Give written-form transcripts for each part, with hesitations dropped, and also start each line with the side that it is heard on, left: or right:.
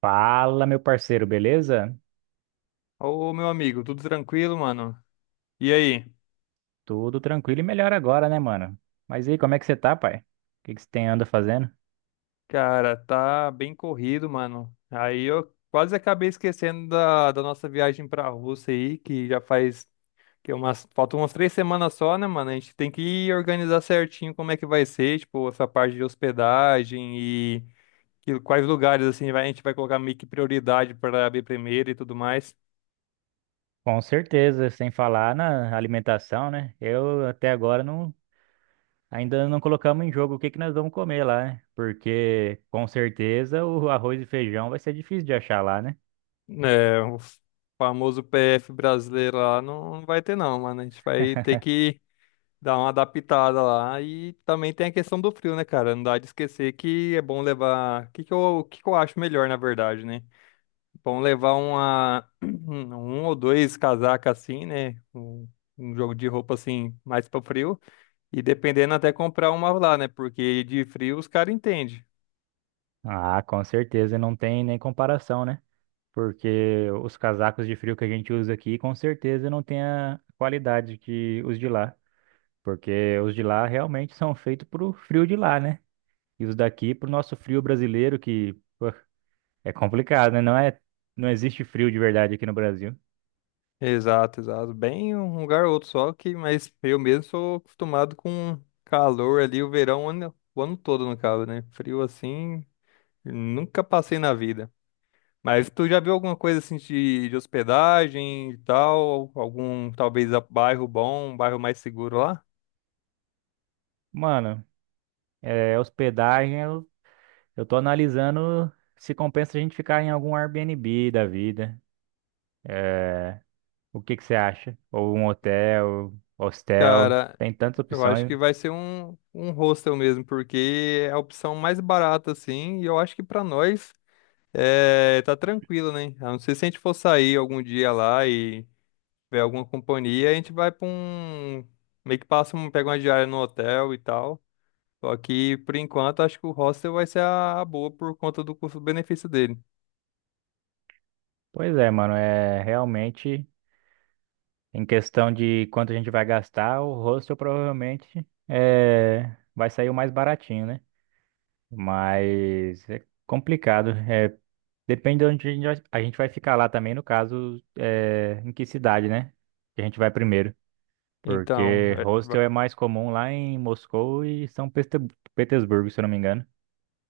right: Fala, meu parceiro, beleza?
left: Ô, meu amigo, tudo tranquilo, mano? E aí?
right: Tudo tranquilo e melhor agora, né, mano? Mas e aí, como é que você tá, pai? O que que você tem anda fazendo?
left: Cara, tá bem corrido, mano. Aí eu quase acabei esquecendo da nossa viagem pra Rússia aí, que já faz que é umas, faltam umas três semanas só, né, mano? A gente tem que organizar certinho como é que vai ser, tipo, essa parte de hospedagem e quais lugares, assim, a gente vai colocar meio que prioridade pra abrir primeiro e tudo mais.
right: Com certeza, sem falar na alimentação, né? Eu até agora não, Ainda não colocamos em jogo o que que nós vamos comer lá, né? Porque com certeza o arroz e feijão vai ser difícil de achar lá, né?
left: É, o famoso PF brasileiro lá não vai ter, não, mano. A gente vai ter que dá uma adaptada lá. E também tem a questão do frio, né, cara? Não dá de esquecer que é bom levar. O que que eu acho melhor, na verdade, né? Bom levar uma... um ou dois casacas assim, né? Um jogo de roupa assim, mais para frio. E dependendo, até comprar uma lá, né? Porque de frio os caras entendem.
right: Ah, com certeza, não tem nem comparação, né? Porque os casacos de frio que a gente usa aqui, com certeza não tem a qualidade que os de lá. Porque os de lá realmente são feitos pro frio de lá, né? E os daqui pro nosso frio brasileiro, que pô, é complicado, né? Não existe frio de verdade aqui no Brasil.
left: Exato, exato. Bem um lugar ou outro só que, mas eu mesmo sou acostumado com calor ali, o ano todo, no caso, né? Frio assim, nunca passei na vida. Mas tu já viu alguma coisa assim de hospedagem e tal? Algum, talvez, bairro bom, um bairro mais seguro lá?
right: Mano, é, hospedagem, eu tô analisando se compensa a gente ficar em algum Airbnb da vida. O que que você acha? Ou um hotel, hostel,
left: Cara,
right: tem tantas
left: eu acho
right: opções.
left: que vai ser um hostel mesmo, porque é a opção mais barata, assim, e eu acho que pra nós é, tá tranquilo, né? A não ser se a gente for sair algum dia lá e ver alguma companhia, a gente vai pra um. Meio que passa, um, pega uma diária no hotel e tal. Só que, por enquanto, acho que o hostel vai ser a boa por conta do custo-benefício dele.
right: Pois é, mano, é realmente. Em questão de quanto a gente vai gastar, o hostel provavelmente vai sair o mais baratinho, né? Mas é complicado. É, depende de onde a gente vai ficar lá também, no caso, é, em que cidade, né? Que a gente vai primeiro.
left: Então,
right: Porque hostel é mais comum lá em Moscou e Petersburgo, se eu não me engano.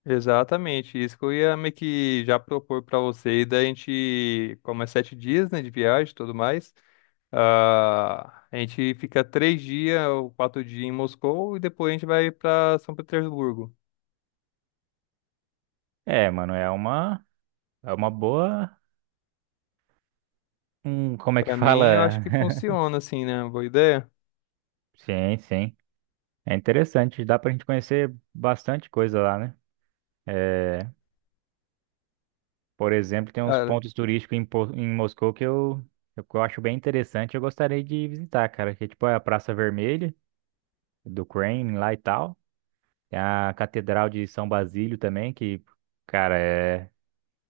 left: exatamente, isso que eu ia meio que já propor para você, e daí a gente, como é sete dias, né, de viagem e tudo mais, a gente fica três dias ou quatro dias em Moscou e depois a gente vai para São Petersburgo.
right: É, mano, é uma boa. Como é que
left: Para mim, eu acho
right: fala?
left: que funciona, assim, né, boa ideia.
right: Sim, sim. É interessante. Dá pra gente conhecer bastante coisa lá, né? É, por exemplo, tem uns
left: Cara,
right: pontos turísticos em, em Moscou que eu acho bem interessante. Eu gostaria de visitar, cara. Que é tipo a Praça Vermelha do Kremlin lá e tal. Tem a Catedral de São Basílio também, que, cara, é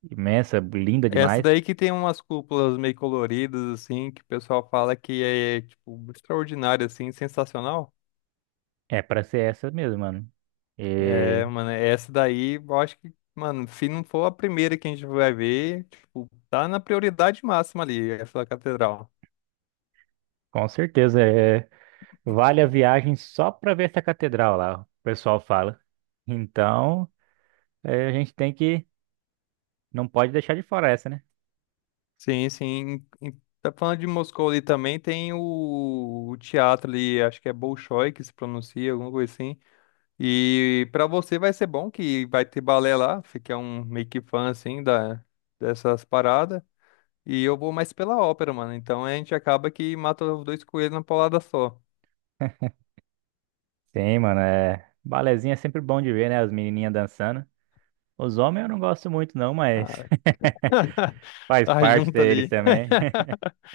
right: imensa, linda
left: é essa
right: demais.
left: daí que tem umas cúpulas meio coloridas, assim, que o pessoal fala que é, tipo, extraordinária, assim, sensacional.
right: É pra ser essa mesmo, mano.
left: É,
right: E
left: mano, essa daí, eu acho que, mano, se não for a primeira que a gente vai ver, tipo, tá na prioridade máxima ali, essa catedral.
right: com certeza é, vale a viagem só pra ver essa catedral lá, o pessoal fala. Então, é, a gente tem que, não pode deixar de fora essa, né?
left: Sim, sim. E Tá falando de Moscou ali também, tem o teatro ali, acho que é Bolshoi que se pronuncia, alguma coisa assim. E pra você vai ser bom que vai ter balé lá, você que é um meio que fã, assim, dessas paradas. E eu vou mais pela ópera, mano, então a gente acaba que mata os dois coelhos na paulada só.
right: Sim, mano, é. Balezinho é sempre bom de ver, né? As menininhas dançando. Os homens eu não gosto muito, não, mas
left: Ah,
right: faz
left: tá
right: parte
left: junto
right: deles
left: ali.
right: também.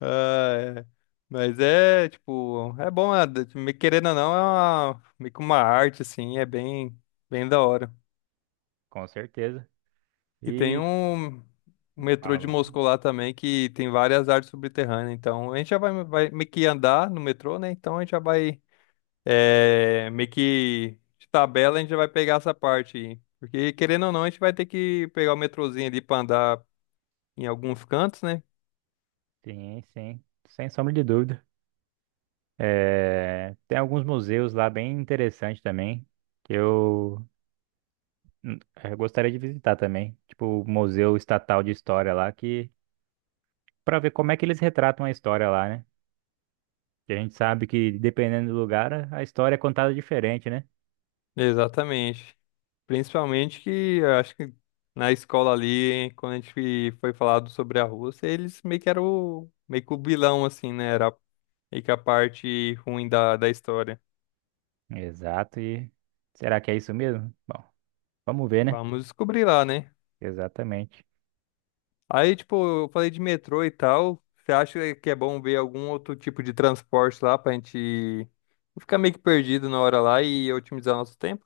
left: Ah, é. Mas é, tipo, é bom, né? Me querendo ou não, é uma, meio que uma arte, assim, é bem, bem da hora.
right: Com certeza.
left: E tem
right: E
left: um metrô
right: fala,
left: de
right: mano.
left: Moscou lá também, que tem várias artes subterrâneas, então a gente já vai, vai meio que andar no metrô, né? Então a gente já vai, é, meio que de tabela a gente já vai pegar essa parte aí. Porque querendo ou não, a gente vai ter que pegar o metrozinho ali pra andar em alguns cantos, né?
right: Sim, sim. Sem sombra de dúvida. É, tem alguns museus lá bem interessantes também, que eu, hum, eu gostaria de visitar também. Tipo, o Museu Estatal de História lá, que para ver como é que eles retratam a história lá, né? Que a gente sabe que dependendo do lugar, a história é contada diferente, né?
left: Exatamente. Principalmente que eu acho que na escola ali, quando a gente foi falado sobre a Rússia, eles meio que eram meio que o vilão, assim, né? Era meio que a parte ruim da história.
right: Exato, e será que é isso mesmo? Bom, vamos ver, né?
left: Vamos descobrir lá, né?
right: Exatamente.
left: Aí, tipo, eu falei de metrô e tal. Você acha que é bom ver algum outro tipo de transporte lá pra gente não ficar meio que perdido na hora lá e otimizar nosso tempo?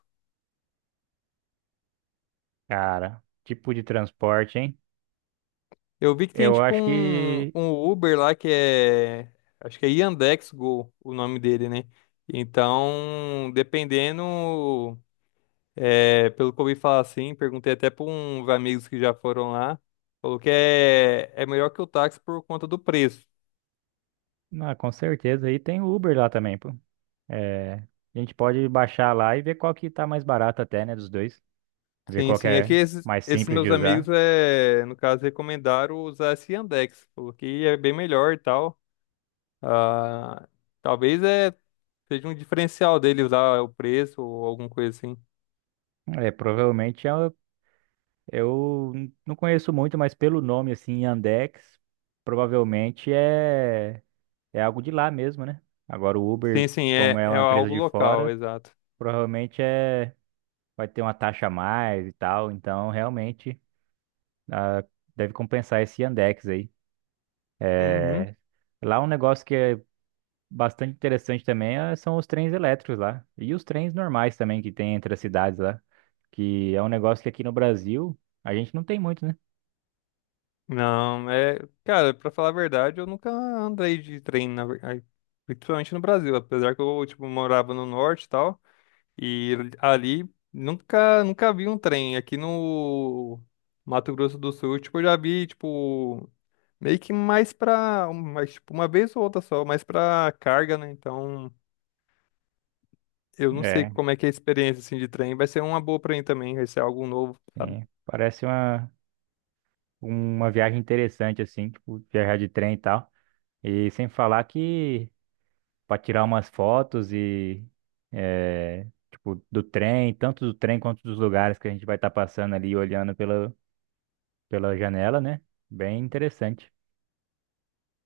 right: Cara, tipo de transporte, hein?
left: Eu vi que tem
right: Eu
left: tipo
right: acho que,
left: um Uber lá que é. Acho que é Yandex Go, o nome dele, né? Então, dependendo. É, pelo que eu ouvi falar assim, perguntei até para uns amigos que já foram lá. Falou que é melhor que o táxi por conta do preço.
right: ah, com certeza, aí tem o Uber lá também, pô. É, a gente pode baixar lá e ver qual que tá mais barato até, né, dos dois. Ver
left: Sim,
right: qual que
left: sim. É que
right: é mais
left: esses
right: simples
left: meus
right: de
left: amigos,
right: usar.
left: é, no caso, recomendaram usar esse Yandex. Falou que é bem melhor e tal. Ah, talvez é, seja um diferencial dele usar o preço ou alguma coisa assim.
right: É, provavelmente não conheço muito, mas pelo nome, assim, Yandex, provavelmente é algo de lá mesmo, né? Agora o
left: Sim,
right: Uber,
left: sim,
right: como
left: é,
right: é
left: é
right: uma empresa
left: algo
right: de
left: local,
right: fora.
left: exato.
right: Provavelmente é, vai ter uma taxa a mais e tal, então realmente ah, deve compensar esse Yandex aí.
left: Uhum.
right: É, lá um negócio que é bastante interessante também são os trens elétricos lá. E os trens normais também que tem entre as cidades lá. Que é um negócio que aqui no Brasil a gente não tem muito, né?
left: Não, é. Cara, pra falar a verdade, eu nunca andei de trem, ai, principalmente no Brasil. Apesar que eu, tipo, morava no norte e tal. E ali nunca, nunca vi um trem. Aqui no Mato Grosso do Sul, tipo, eu já vi, tipo, meio que mais pra, mais tipo, uma vez ou outra só, mais pra carga, né? Então, eu não sei
right: É,
left: como é que é a experiência assim, de trem. Vai ser uma boa pra mim também, vai ser algo novo.
right: sim. Parece uma viagem interessante, assim, tipo, viajar de trem e tal. E sem falar que para tirar umas fotos e é, tipo do trem, tanto do trem quanto dos lugares que a gente vai estar passando ali olhando pela pela janela, né? Bem interessante.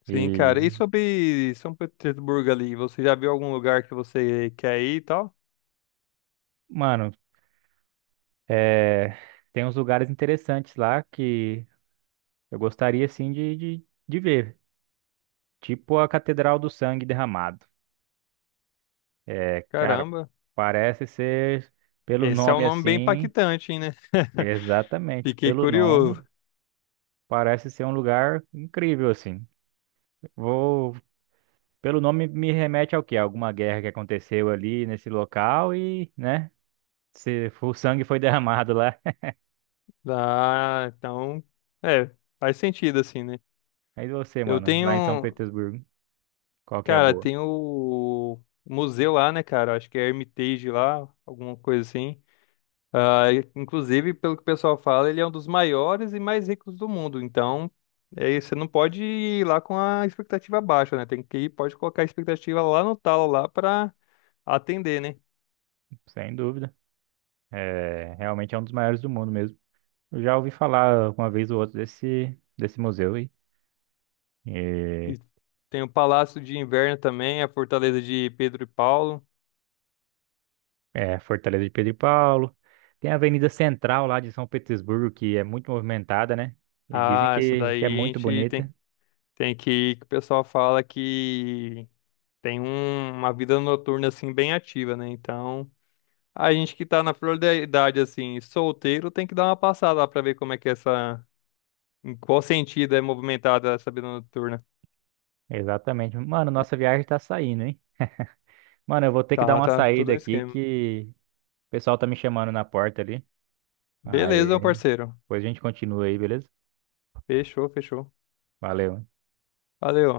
left: Sim,
right: E,
left: cara. E sobre São Petersburgo ali, você já viu algum lugar que você quer ir e tal?
right: mano, é, tem uns lugares interessantes lá que eu gostaria assim de ver, tipo a Catedral do Sangue Derramado. É, cara,
left: Caramba,
right: parece ser pelo
left: esse é um
right: nome
left: nome bem
right: assim,
left: impactante, hein, né?
right: exatamente,
left: Fiquei
right: pelo
left: curioso.
right: nome, parece ser um lugar incrível assim. Vou, pelo nome me remete ao quê? Alguma guerra que aconteceu ali nesse local e, né? Se o sangue foi derramado lá.
left: Ah, então, é, faz sentido assim, né?
right: Aí você,
left: Eu
right: mano, lá em São
left: tenho,
right: Petersburgo, qual que é a
left: cara,
right: boa?
left: tem o museu lá, né, cara? Acho que é Hermitage lá, alguma coisa assim. Ah, inclusive, pelo que o pessoal fala, ele é um dos maiores e mais ricos do mundo. Então, é, isso, você não pode ir lá com a expectativa baixa, né? Tem que ir, pode colocar a expectativa lá no talo lá para atender, né?
right: Sem dúvida. É, realmente é um dos maiores do mundo mesmo. Eu já ouvi falar uma vez ou outra desse museu aí. E,
left: E tem o Palácio de Inverno também, a Fortaleza de Pedro e Paulo.
right: é, Fortaleza de Pedro e Paulo. Tem a Avenida Central lá de São Petersburgo, que é muito movimentada, né? E dizem
left: Ah, essa
right: que é
left: daí a
right: muito
left: gente tem,
right: bonita.
left: tem que ir, que o pessoal fala que tem uma vida noturna assim bem ativa, né? Então, a gente que tá na flor da idade, assim, solteiro, tem que dar uma passada lá pra ver como é que é essa. Em qual sentido é movimentada essa vida noturna.
right: Exatamente. Mano, nossa viagem tá saindo, hein? Mano, eu vou ter que dar
left: Tá,
right: uma
left: tá, tudo
right: saída
left: um
right: aqui
left: esquema.
right: que o pessoal tá me chamando na porta ali.
left: Beleza, meu
right: Aí
left: parceiro.
right: depois a gente continua aí, beleza?
left: Fechou, fechou.
right: Valeu.
left: Valeu.